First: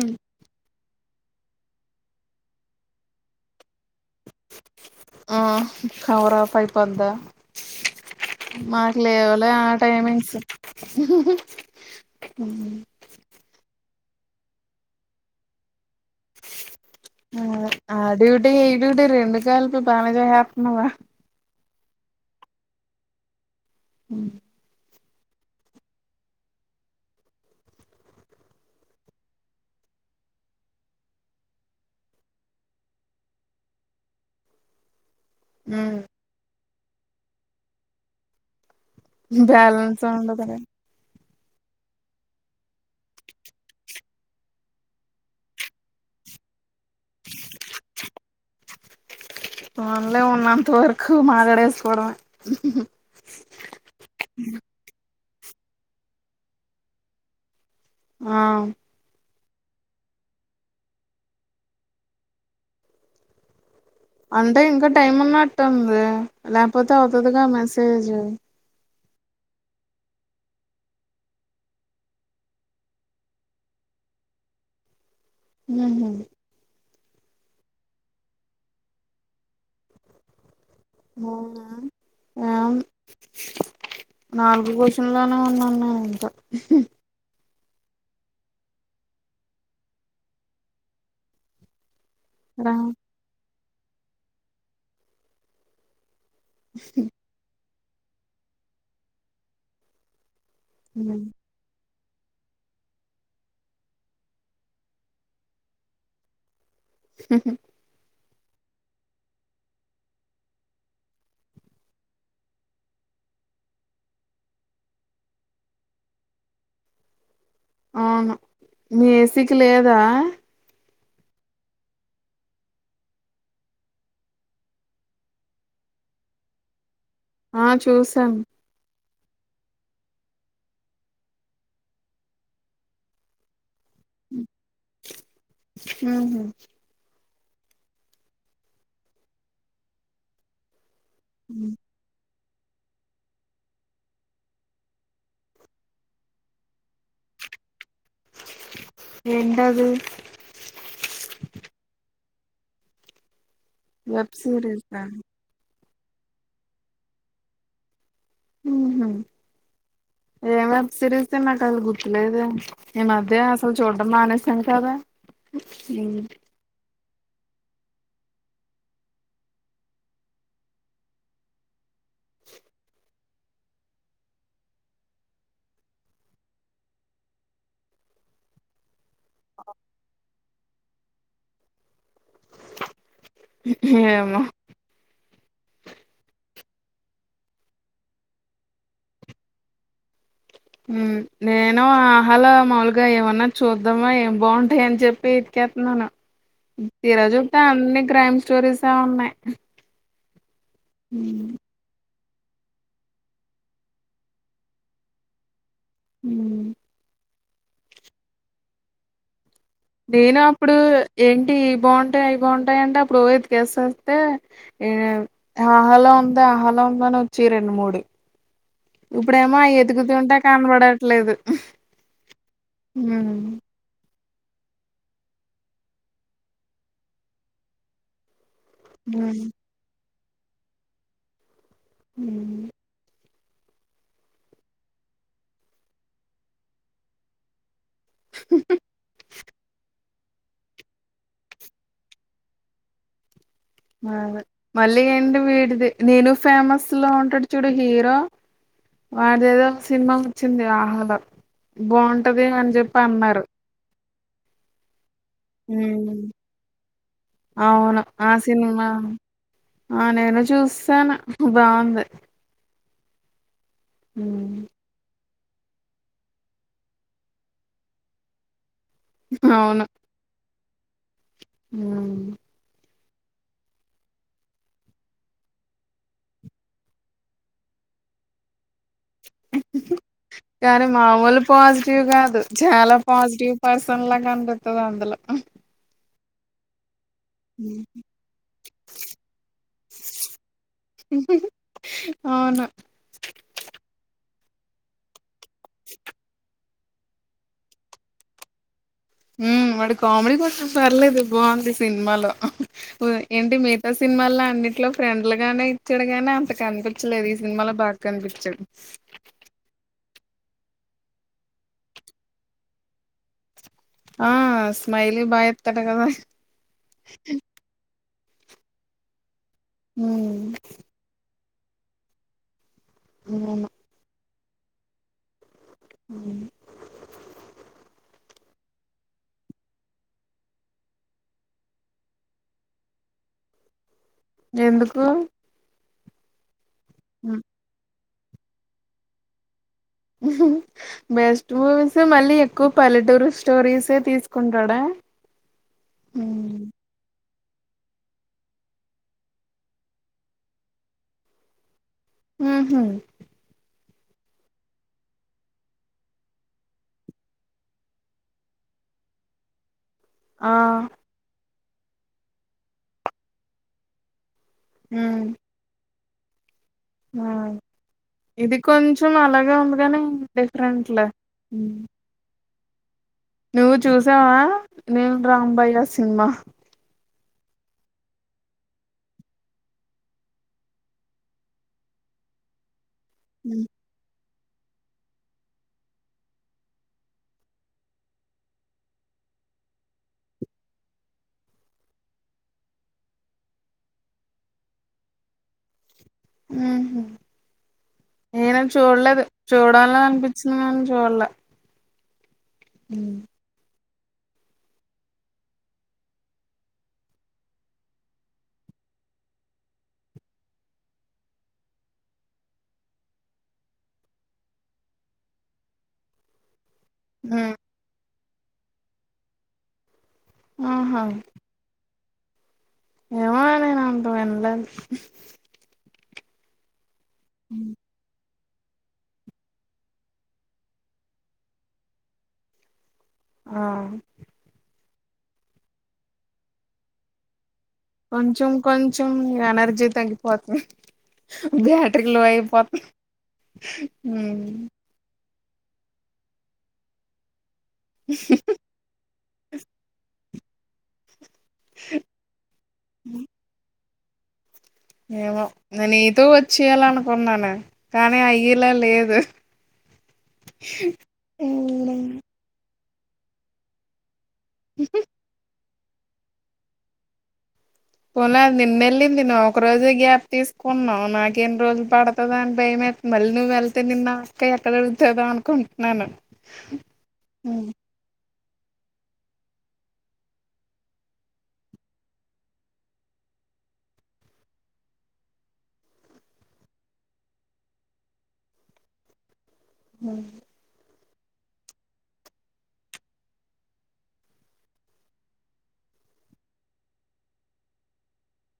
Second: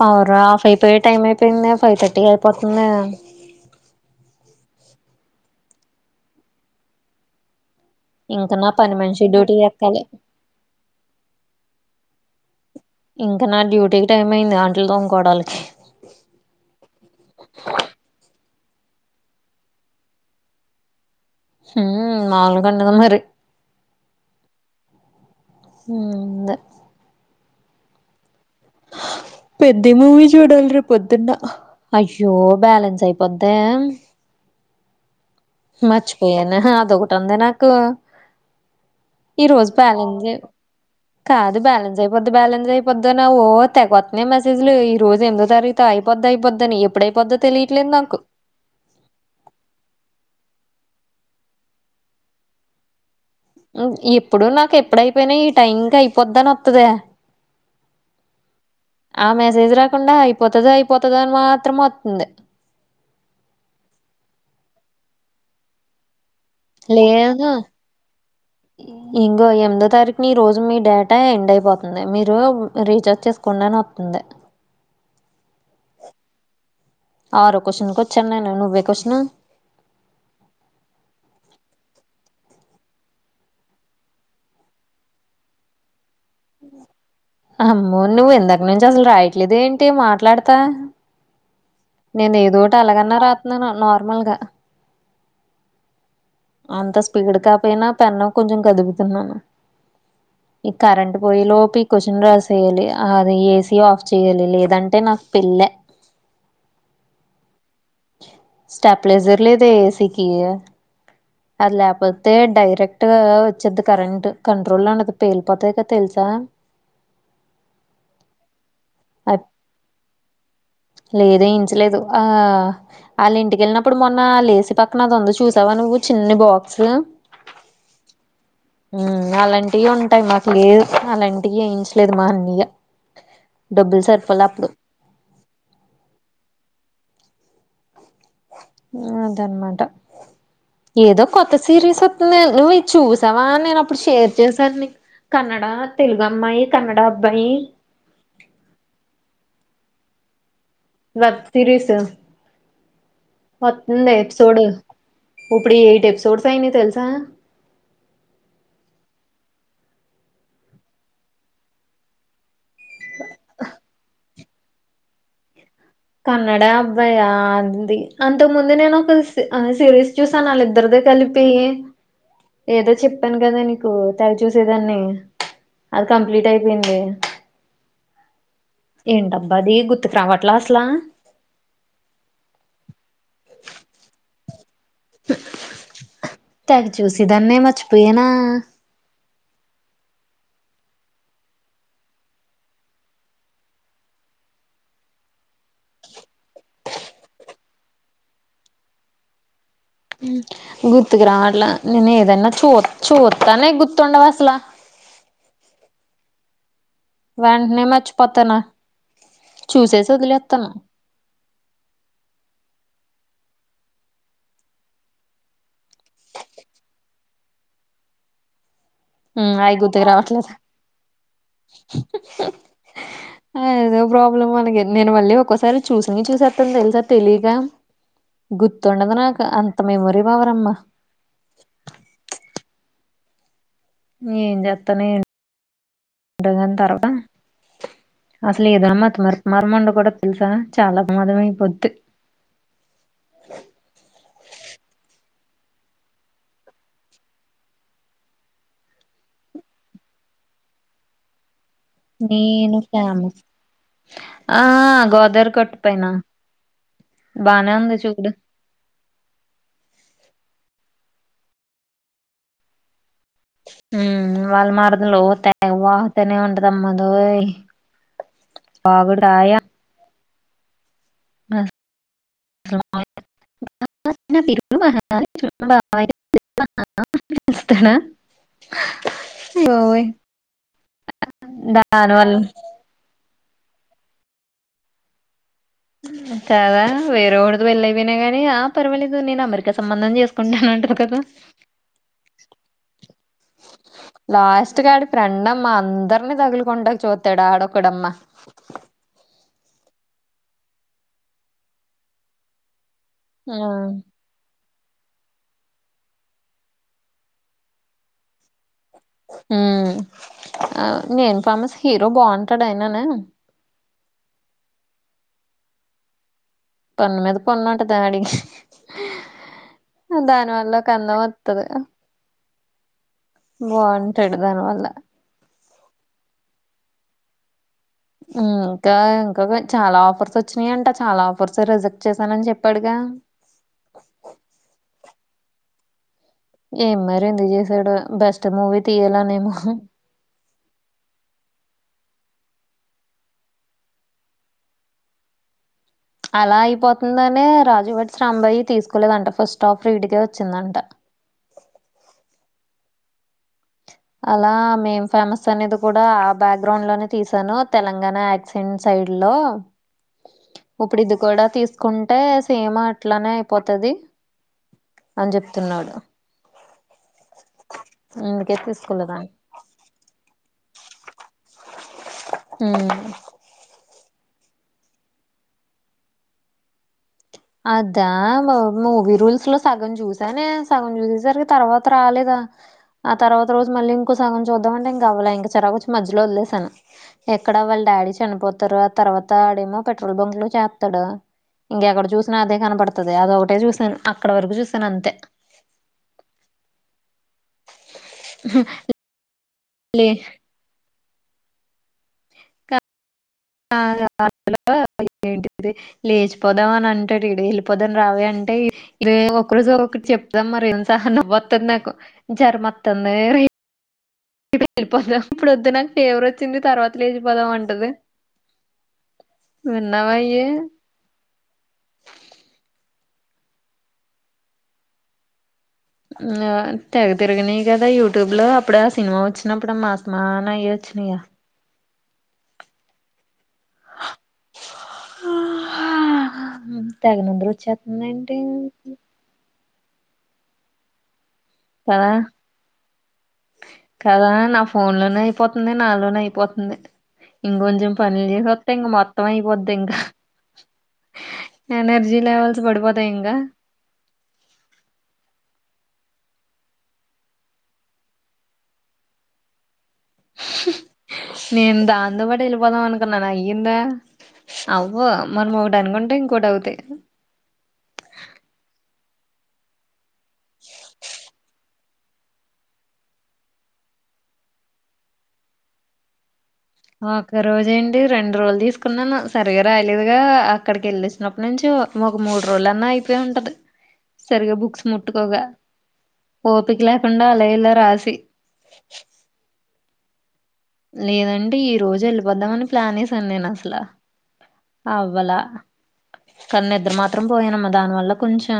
Power off అయి పోయే time అయిపోయింద ఫైవ్ థర్టీ అయిపోతుందా ఆ కవరా పైపందా ఇంకా నా పని మాకు మనిషి లేవలే డ్యూటీ ఆ ఎక్కాలి టైమింగ్స్ ఉ ఇంకా నా డ్యూటీకి టైం అయింది అంట్లు తోడుకాలకి ఏ డ్యూటీ రెండు కాలకు బాల జేసెత్నావ ఉమ్ మాములుగా ఉండదు మరి అ ఉమ్ దే పెద్ది మూవీ చూడాలి రేపు పొద్దున్న అయ్యో బ్యాలెన్స్ అయిపోద్దె మర్చిపోయాను అదొకటి ఉంది నాకు ఈ రోజు బ్యాలెన్స్ పాలెంజే లేవ్ ఉండదులే కాదు బ్యాలెన్స్ అయిపోద్ది బ్యాలెన్స్ అయిపోద్ో నావ్వు తెగొతున్నా మెసేజ్లు ఈరోజు ఏందో తరుగత అయిపోద్ అయిపోధ్ అయిపోద్దని ఎప్పుడైపోద్దో తెలియట్లేదు నాకు మన్లే ఉన్నంత వరకు మాట్డేసుకోవడమ్ ఎప్పుడు నాకు ఎప్పుడైపోయినా ఈ టైం కి అయిపోద్దనే వత్తదీ ఆ ఆ మెసేజ్ రాకుండా అయిపోతుంది అయిపోతుంది అని మాత్రం వస్తుంది అంటే ఇంకా టైం ఉన్నట్టుంది లేకపోతే అవుతుదిగా మెసేజ్ ఇంకో ఎనిమిదో తారీఖుని రోజు మీ డేటా ఎండ్ అయిపోతుంది మీరు రీచార్జ్ చేసుకోండా అని తంది ఉమ్ ఆరో క్వశ్చన్కి వచ్చాను నేను నువ్వే క్వశన్ అవునా అవును నాలుగో క్వశచన్లోనే ఉన్నాను నేను ఇంకా అమ్మో నువ్వు ఎందకు నుంచి అసలు రాయట్లేద ఏంటి మాట్లాడతా నేను ఏదో రా ఒకటి అలాగన్నా రాతున్నాను నార్మల్ గా అంత స్పీడ్ కాకపోయినా పెన్ను కొంచెం కదుపుతున్నాను ఈ కరంట్ పోయి లోపి కూర్చుని రాసేయాలి అది ఏసీ ఆఫ్ చెయ్యాలి లేదంటే నాకు పెళ్ళే హహ స్టాప్లేజర్ లేద ఏ సికి అది లేకపోతే డైరెక్ట్ వచ్చేది కరెంట్ కంట్రోల్ అనేది పేలిపోతాయి కదా తెలుసా ఆ అవును మీ ఏసీకి లేదా లేదే ఇంచలేదు ఆ వాళ్ళ ఇంటికెళ్ళినప్పుడు మొన్న లేసి పక్కనఅదుంది చూసావా నువ్వు చిన్ని బాక్స్ ఆ చూసాను అలాంటివి ఉంటాయి మాకు లేదు అలాంటివి వేయించలేదు మా అన్నయా డబ్బులు సరిపోల అప్పుడు ఉహు అదఅన్మాట ఏదో కొత్త సీరిస్ ఓ దే నువ్వు చూసావా నేను అప్పుడు షేర్ చేశాను నీ కన్నడ తెలుగు అమ్మాయి కన్నడ అబ్బాయి ఏంటది వెబ్ వత్తంది వెబ్ ఎపిసోడ్ సిరీసా ఇప్పుడు ఎయిట్ ఎపిసోడ్స్ అయినయ్ తెలుసా మ్ హ్మ్ ఎం వెబ్ సిరిస్ నాకు అసలు గుర్తులేదె ఈ మధ్య అసలు చూడ్డం మానేసాను కదా కన్నడ భయా అంది అంతకు ముందు నేను ఒక సిరీస్ చూసాను వాళ్ళిద్దరిదే కలిపి ఏదో చెప్పాను కదె నీకు తెగ చూసేదాన్ని అది కంప్లీట్ అయిపోయింది ఏంటబ్బా అది గుర్తుకు రావట్లా అసల ఏమొ తెగ చూసిదాన్నే మర్చిపోయనా నేను ఆహలో మాములుగా ఏమన్నా చూద్దామా ఏం బావుంటాయి అని చెప్పి చేత్నును తీరా చూప్తే అన్ని క్రైమ్ స్టోరీసే ఉన్నాయి గుర్తుకు రావట్ల నేనే అన్న చూ చూత్తానే గుర్తుండవసలా మ్ వెంటనే మర్చిపోతాను చూసేసి నేను వదిలేస్తాను అప్పుడు ఏంటి ఇవి బాగుంటాయి అవి బాగుంటాయి అంటే అప్పుడు ఓ కేేసేస్తే ఈ ఆహలో ఉంది ఆహలో ఉందని వచ్చాయ్ రెండు మూడు ఇప్పుడేమో ఉమ్, అవి గుర్తుకు అయ్యేతుకుతుంటే రావట్లేదు కనబడట్లేదు హ్మ్ ఏదో ప్రాబ్లం అలగే నేను మళ్ళీ ఒకొసారి చూసినియ్ చూసేత్తన్ తెలుసా తెలియక గుర్తుండదు నాకు ఉమ్ అంత మెమొరీ పవరమ్మ మ్ ఏం చేత్తానో ఏంటో గాని తర్వాత అసలేమన్న మతిమరపు మరం ఉండకూడదు తెలుసా చాలా మదంమైపోద్ మళ్ళీ ఏంటి వీడిది నేను ఫేమస్ లో ఉంటాడు చూడు హీరో వాడిదెదో ఒక సినిమా వచ్చింది ఆహలో బాంటది అని నేను చెప్పి ఫేమస్ అన్నారు ఆ గోదారి గట్టు పైనా ఉమ్ అవును ఆ సినిమా ఆ నేను చూస్సాను బాంది మ్ వాళ్ళ మరదలు తె వాహతానే ఉంటదమ్మ అదోయ్ వాగుడు కాయ మ్ రు మహ చబ [inaudible] ేనా [inaudible] కానీ మామూలు పాజిటివ్ దాని వల్ల కాదు చాలా పాజిటివ్ పర్సన్ లా కనిపిత్తాది అందులో కదా వేరే వాళ్ళతో ఉమ్. వెళ్ళైపోయినా గాని ఆ పర్వాలేదు నేను అమెరికా సంబంధం చేసుకుంటానంటది కదా అవును లాస్ట్ కీ ఆడి ఫ్రెండమ్మా అందర్నీ తగులుకుంటాకీ చూత్తాడు ఆడొకడమ్మా ఉ వాడు కామెడీ కోసం పర్లేదు బాగుంది సినిమాలో. ఏంటి మిగతా సినిమాల్లో అండి. ఇంట్లో ఫ్రెండ్లు గానే ఇచ్చాడుగానే అంత కనిపించలేదు. ఈ సినిమాలో బాగా కనిపించదు. హ ఆ నేను ఫేమస్ హీరో బాగుంటాడుయనానే. ఆ స్మైలీ బా ఎత్ కట కదా. పొన్ను మీద పొన్ను ఉంటుంది, హ్మ్ దానివల్ల కందం. [unintelligible] అవును బాగుంటాడు దానివల్ల. [inaudible] హూ, ఇంకా ఇంకా చాలా ఆఫర్స్ వచ్చినాయంట. చాలా ఆఫర్స్ రిజెక్ట్ చేశానని చెప్పాడుగా. [inaudible] ఎందుకు. ఏం మరి ఎందుకు చేశాడో. బెస్ట్ మూవీ తీయాలనేమో. బెస్ట్ మూవీస్ మళ్ళీ ఎక్కువ పల్లెటూరు స్టోరీసే తీసుకుంటాడా. [inaudible] అలా అయిపోతుందనే రాజు వెడ్స్ రాంబాయి తీసుకోలేదంట. ఫస్ట్ ఆఫ్ వీడికే వచ్చిందంట. [inaudible] హుహు అలా మేం ఫేమస్ అనేది కూడా ఆ బ్యాక్ గ్రౌండ్ లోనే లోనే తీసాను. తెలంగాణ యాక్సెంట్స్. ఆ [inaudible] ఇప్పుడు ఇది కూడా తీసుకుంటే. సేమ్ అట్లానే అయిపోతుది. హ్మ్ అని చెప్తున్నాడు. ఆ, అందుకే ఇది కొంచెం తీసుకోలేదంట. అలాగ ఉందిగాని డెఫి. రెంట్ల, హూ. హూ. చూసావా, నేను రాంబాయ ఆ సినిమా. అదా మా మూవీ రూల్స్ లో సగం చూసానే. సగం చూసేసరికి తర్వాత రాలేదా. ఆ తర్వాత రోజు మళ్ళీ ఇంకొ. సగం చూద్దామంటే. ఇంకా అవ్వలే ఇంక చిరాకు వచ్చి మధ్యలో వదిలేసాను. ఎక్కడ వాళ్ళ డాడీ చనిపోతారు ఆ తర్వాత. తాడేమో పెట్రోల్ బంకులో చేస్తాడు. ఇంకెక్కడ చూస్త. అదే కనపడుతుది. అది ఒకటే చూసాను. అక్కడ వరకు చూసాను అంతే. ఉహూ, నేన చూడలేదు. చూడాల లే అనిపించింది గాని. చులే. ఉహు. [inaudible] ఏంటిది లేచిపోదాం అని అంటాడు. ఈడు వెళ్ళిపోదాని రావవి అంటే ఇ ఒక రోజు ఒక చెప్. చెద్దం మరి ఏం సహన పోతుంది. నాకు జ్వరము తందే. ఇప్పుడు వెళ్ళిపోదాం ఇప్పుడు వద్దు నాకు ఫేవర్ వచ్చింది తర్వాత లేచిపోదాం అంటది. [inaudible] ఆహా. ఏమో నేను అటు వినలేదే. ఆ తెగ తిరగిన కదా యూట్యూబ్ లో. అప్పుడుడ సినిమా వచ్చినప్పుడుమ్ మా అసమానాయ్య వచ్చినయ. ఆ [unintelligible] తెగ నిద్ర వచ్చేస్తుంది. ఏంటి కొంచం కొంచం ఎనర్జీ తగ్గిపోద్ది. బ్యాటరీ కదా లో అయిపోత కదా ఉమ్ నా ఫోన్ లోనే అయిపోతుంది నాలోనే అయిపోతుంది ఇంకొంచెం పనులు చేసి వస్తే ఇంక మొత్తం మొత్తం అయిపోద్ది ఇంకా ఎనర్జీ లెవెల్స్ పడిపోతాయి ఇంకా ఏమో నేను నీతో వచ్చేయాల అనుకున్నాను కానీ అయ్యేలా లేదు నేను దాంతో పాటు వెళ్ళిపోదాం అనుకో ఇ నన్ను అయ్యిందా అవ్వో మనం ఒకటి అనుకుంటే ఇంకోటి అవుతాయి పోలేదు నేన్న వెళ్ళింది నువ్వు ఒక రోజే గ్యాప్ తీసుకున్నావు నాకేన్ని రోజులు పడుతది అని భయం మేస్తోంది మళ్ళీ నువ్వు వెళ్తే నిన్ను అక్క ఎక్కడ అడుగుతాదో అనుకుంటున్నాను ఒక రోజు అండి రెండు రోలు తీసుకున్నాను సరిగ్గా రాయలేదుగా అక్కడికి వెళ్ళేసినప్పుడు నుంచి ఒక మూడు రోజులు అన్నా అయిపోయి ఉంట ఉంటది సరిగ్గా బుక్స్ ముట్టుకోగా ఓపిక లేకుండా అల ఇలా రాశి ఉమ్ లేదంటే ఈ రోజు వెళ్ళిపోద్దామని ప్లాన్ వేసాను నేను అసలా అవ్వాల కానీ నిద్ర మాత్రం పోయానమ్మా దానివల్ల కొంచెం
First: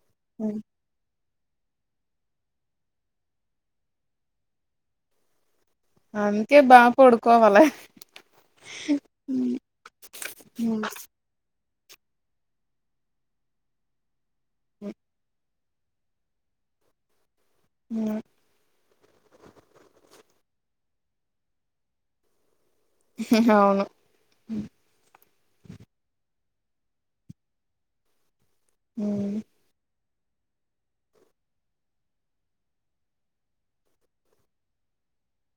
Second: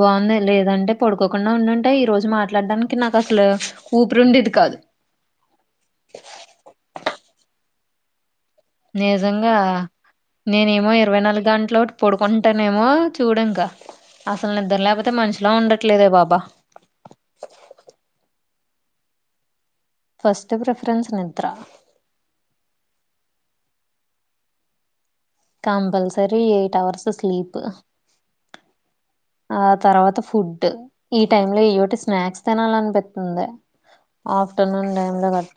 బాగున్నాయి లేదంటే పడుకో కాకుండా ఉండుంటే ఈ రోజు మాట్లాడడానికి నాకు అసలు ఊపిరి ఉండేది కాదు అందుకే బాగా పడుకోవాలి నిజంగా నేనేమో ఇరవై నాలుగు గంటలోటి పడుకుంటానేమో చూడు ఇంకా అసలు నిద్ర లేకపోతే మనుషిలో ఉండట్ ఇట్లేద బాబా అమ్ ఫస్ట్ ప్రిఫరెన్స్ నిద్ర అవును కంపల్సరీ ఎయిట్ హవర్స్ స్లీప్ ఉమ్. ఉమ్, ఆ తర్వాత ఫుడ్ ఈ టైమ్ లో ఏయోటి స్నాక్స్ తినాలి అనిపిస్తుంది ఆఫ్టర్నూన్ టైమ్ లో కట్ట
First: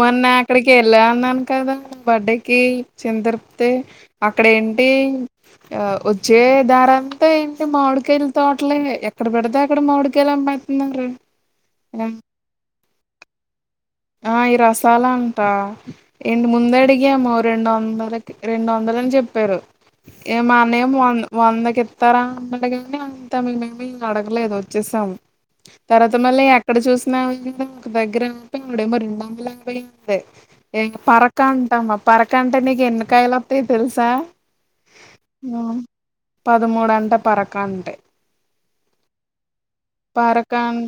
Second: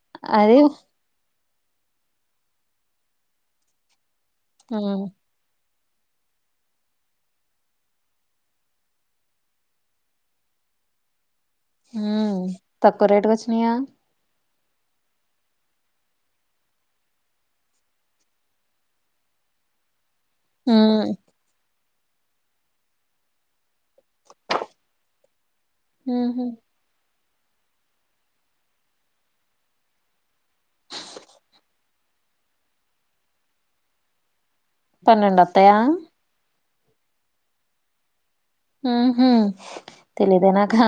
మొన్న అది అక్కడికి వెళ్ళా అన్నాను కదా బర్డేకి చిన్న తిరుపతి అక్కడ ఏంటి ఉమ్ ఆ వచ్చే దారంతా ఏంటి మామిడికాయలు తోటలే ఎక్కడ పెడితే అక్కడ మాడికాయలు అమ్మే మరే ఉమ్ తక్కువ రేటుకి వచ్చినియా అయి రసాలా అంటా ఏంటి ముందు అడిగాము రెండు వందలకి రెండు వందలని చె చెప్పారు ఇక మా అన్నయ్య ఉమ్ మానే వంద వందకి తర అడగ గానే అంత మేము ఏమి అడగలేదు వచ్చేసాము తర్వాత మళ్ళీ ఉహు ఎక్కడ చూసినా కదా మా దగ్గర డమో రెండు వందల యాభై ఉంది ఇంకా పరక అంటామా పరక అంటే నీకు ఎన్నికాయలు వస్తా స్తాయి తెలుసా పన్నెండు ఆ, వస్తాయా పదమూడు అంట పరక అంటే ఉహు తెలీదే పరక అ నాకా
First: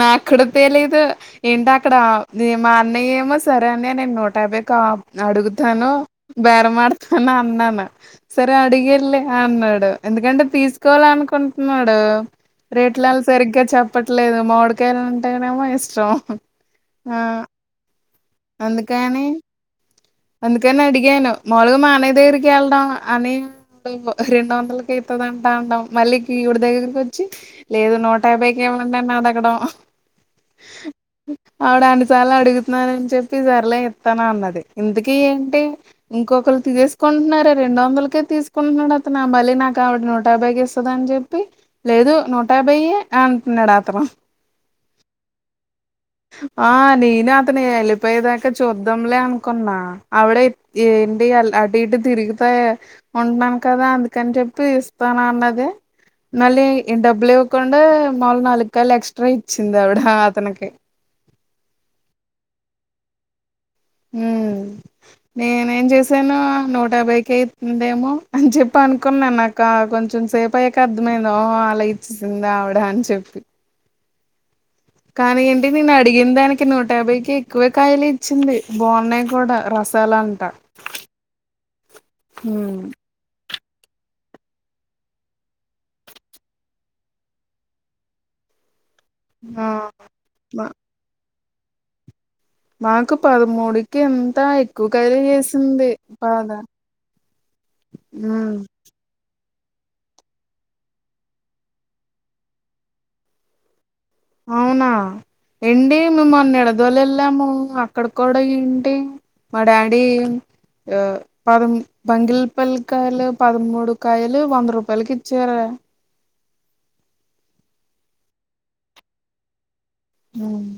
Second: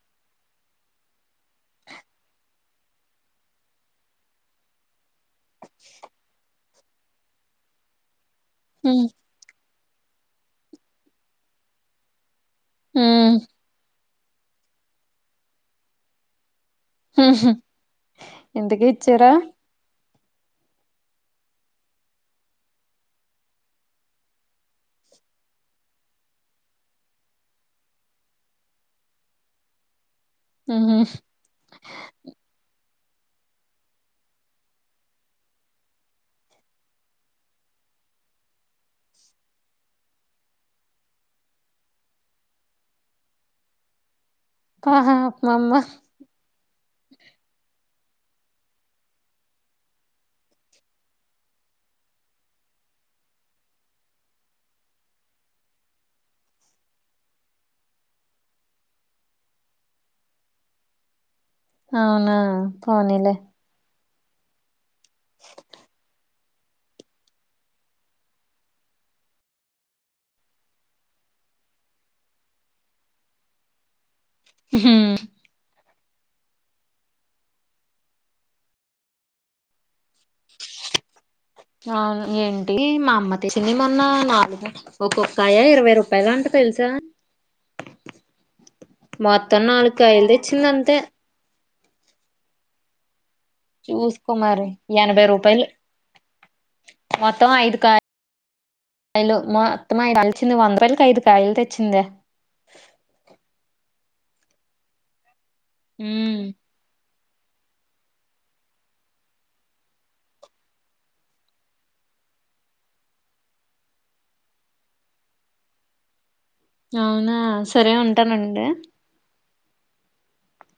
నాకు అక్కడ తెలిదు ఏంటి అక్కడ మా అన్నయ్య ఏమో సరే అని నేను నూట యాభై కా అడుగుతాను బేరమాడతాను అన్నాను సరే అడిగి ఉమ్ వెళ్ళు అన్నాడు ఎందుకంటే తీసుకోవాల అనుకుంటున్నాడు రేట్లలో ఉమ్ సరిగ్గా చెప్ప చెప్పట్లేదు మామిడికాయలు అంటేనేమో ఇష్టం ఆ ఇంతకీ ఇచ్చారా అందుకనే అడిగను మములుగ మా అన్నయ్య దగ్గరికేళ్ళడం అన్నయ్య రెండు వందలకి త్ ంటా అంటా అనడం మళ్ళీ ఈవిడ దగ్గరికి వచ్చి లేదు నూట యాభైకి ఇవ్వండి అని ఆడగడం ఉహు ఆవిడ అన్నిసార్ల అడుగుతున్నానని చెప్పి సర్లే ఇస్తానన్నది ఇంతకి ఏంటి ఇంకొకరు తీేసుకుంటున్నారే రెండు వందలకే తీసుకుంటున్నాడు అతను నా బలే నాక్ కావిడ నూట యాభైకిస్తదని చెప్పి లేదు నూట యాభైే అంటున్నాడు ఆతను ఆహా అమామ్మా ఆ నీను అతను ఎలిపోయేదాక చుద్దమ్లే అన్ కున్నా ఆవిడ ఏంటి అటు ఇటు తిరిగితే ఉంటున్నాను కదా అందుకని చెప్ ప్పి ఇస్తనన్నది మళ్ళీ డబ్బులు ఇవ్వకుండా మాములు నాలుగు కాయలు ఎక్స్ట్రా ఇచ్చింది అవిడ అతనికి అవునా పోనీలే మ్ నేనే ఏం చేసాను నూట యాభైకి అవుతుందేమో అని చెప్పను అనుకున్నా నాక కొంచెం సేపు అయ్యాక అర్థమైంద ఓహో అలా ఇచ్చేసింద ఆవిడ అని చెప్పి ఉహు కానీ ఏంటి నిేను అడిగిన దానికి నూట యాభైకి ఎక్కువే కాయలే ఇచ్చింది బాగున్నాయి కూడా రసాలు అంట అవును ఏంటి మా అమ్మ చింది మొన్న నాలుగు ఒకోక్కాయ ఇరవై రూపాయలు అంట తెలుసా మొత్తం ఆ నాలుకయలు మ తెచ్చింది అంతే మాకు పదమూడుకి చూసుకో ఎంత మరి ఎక్కువ కయలే ఎనభై రూపాయలు వేసింది బాధ మొత్తం ఐదు కాయలు మొత్తం కలిచింది వంద రుపాయలకి ఐదు కాయలు తెచ్చిందే అవునా ఎండీ ఉమ్ మొన్న ఎడ దొల్ ఎల్ ళ్ళము అక్కడ కూడా ఏంటి మా డాడీ ఆ పద బంగిలిపల్లికాయలు పదమూడు కాయలు వంద రూపాయలకి ఇచ్చారే అవునా సరే ఉంటానుండే మ్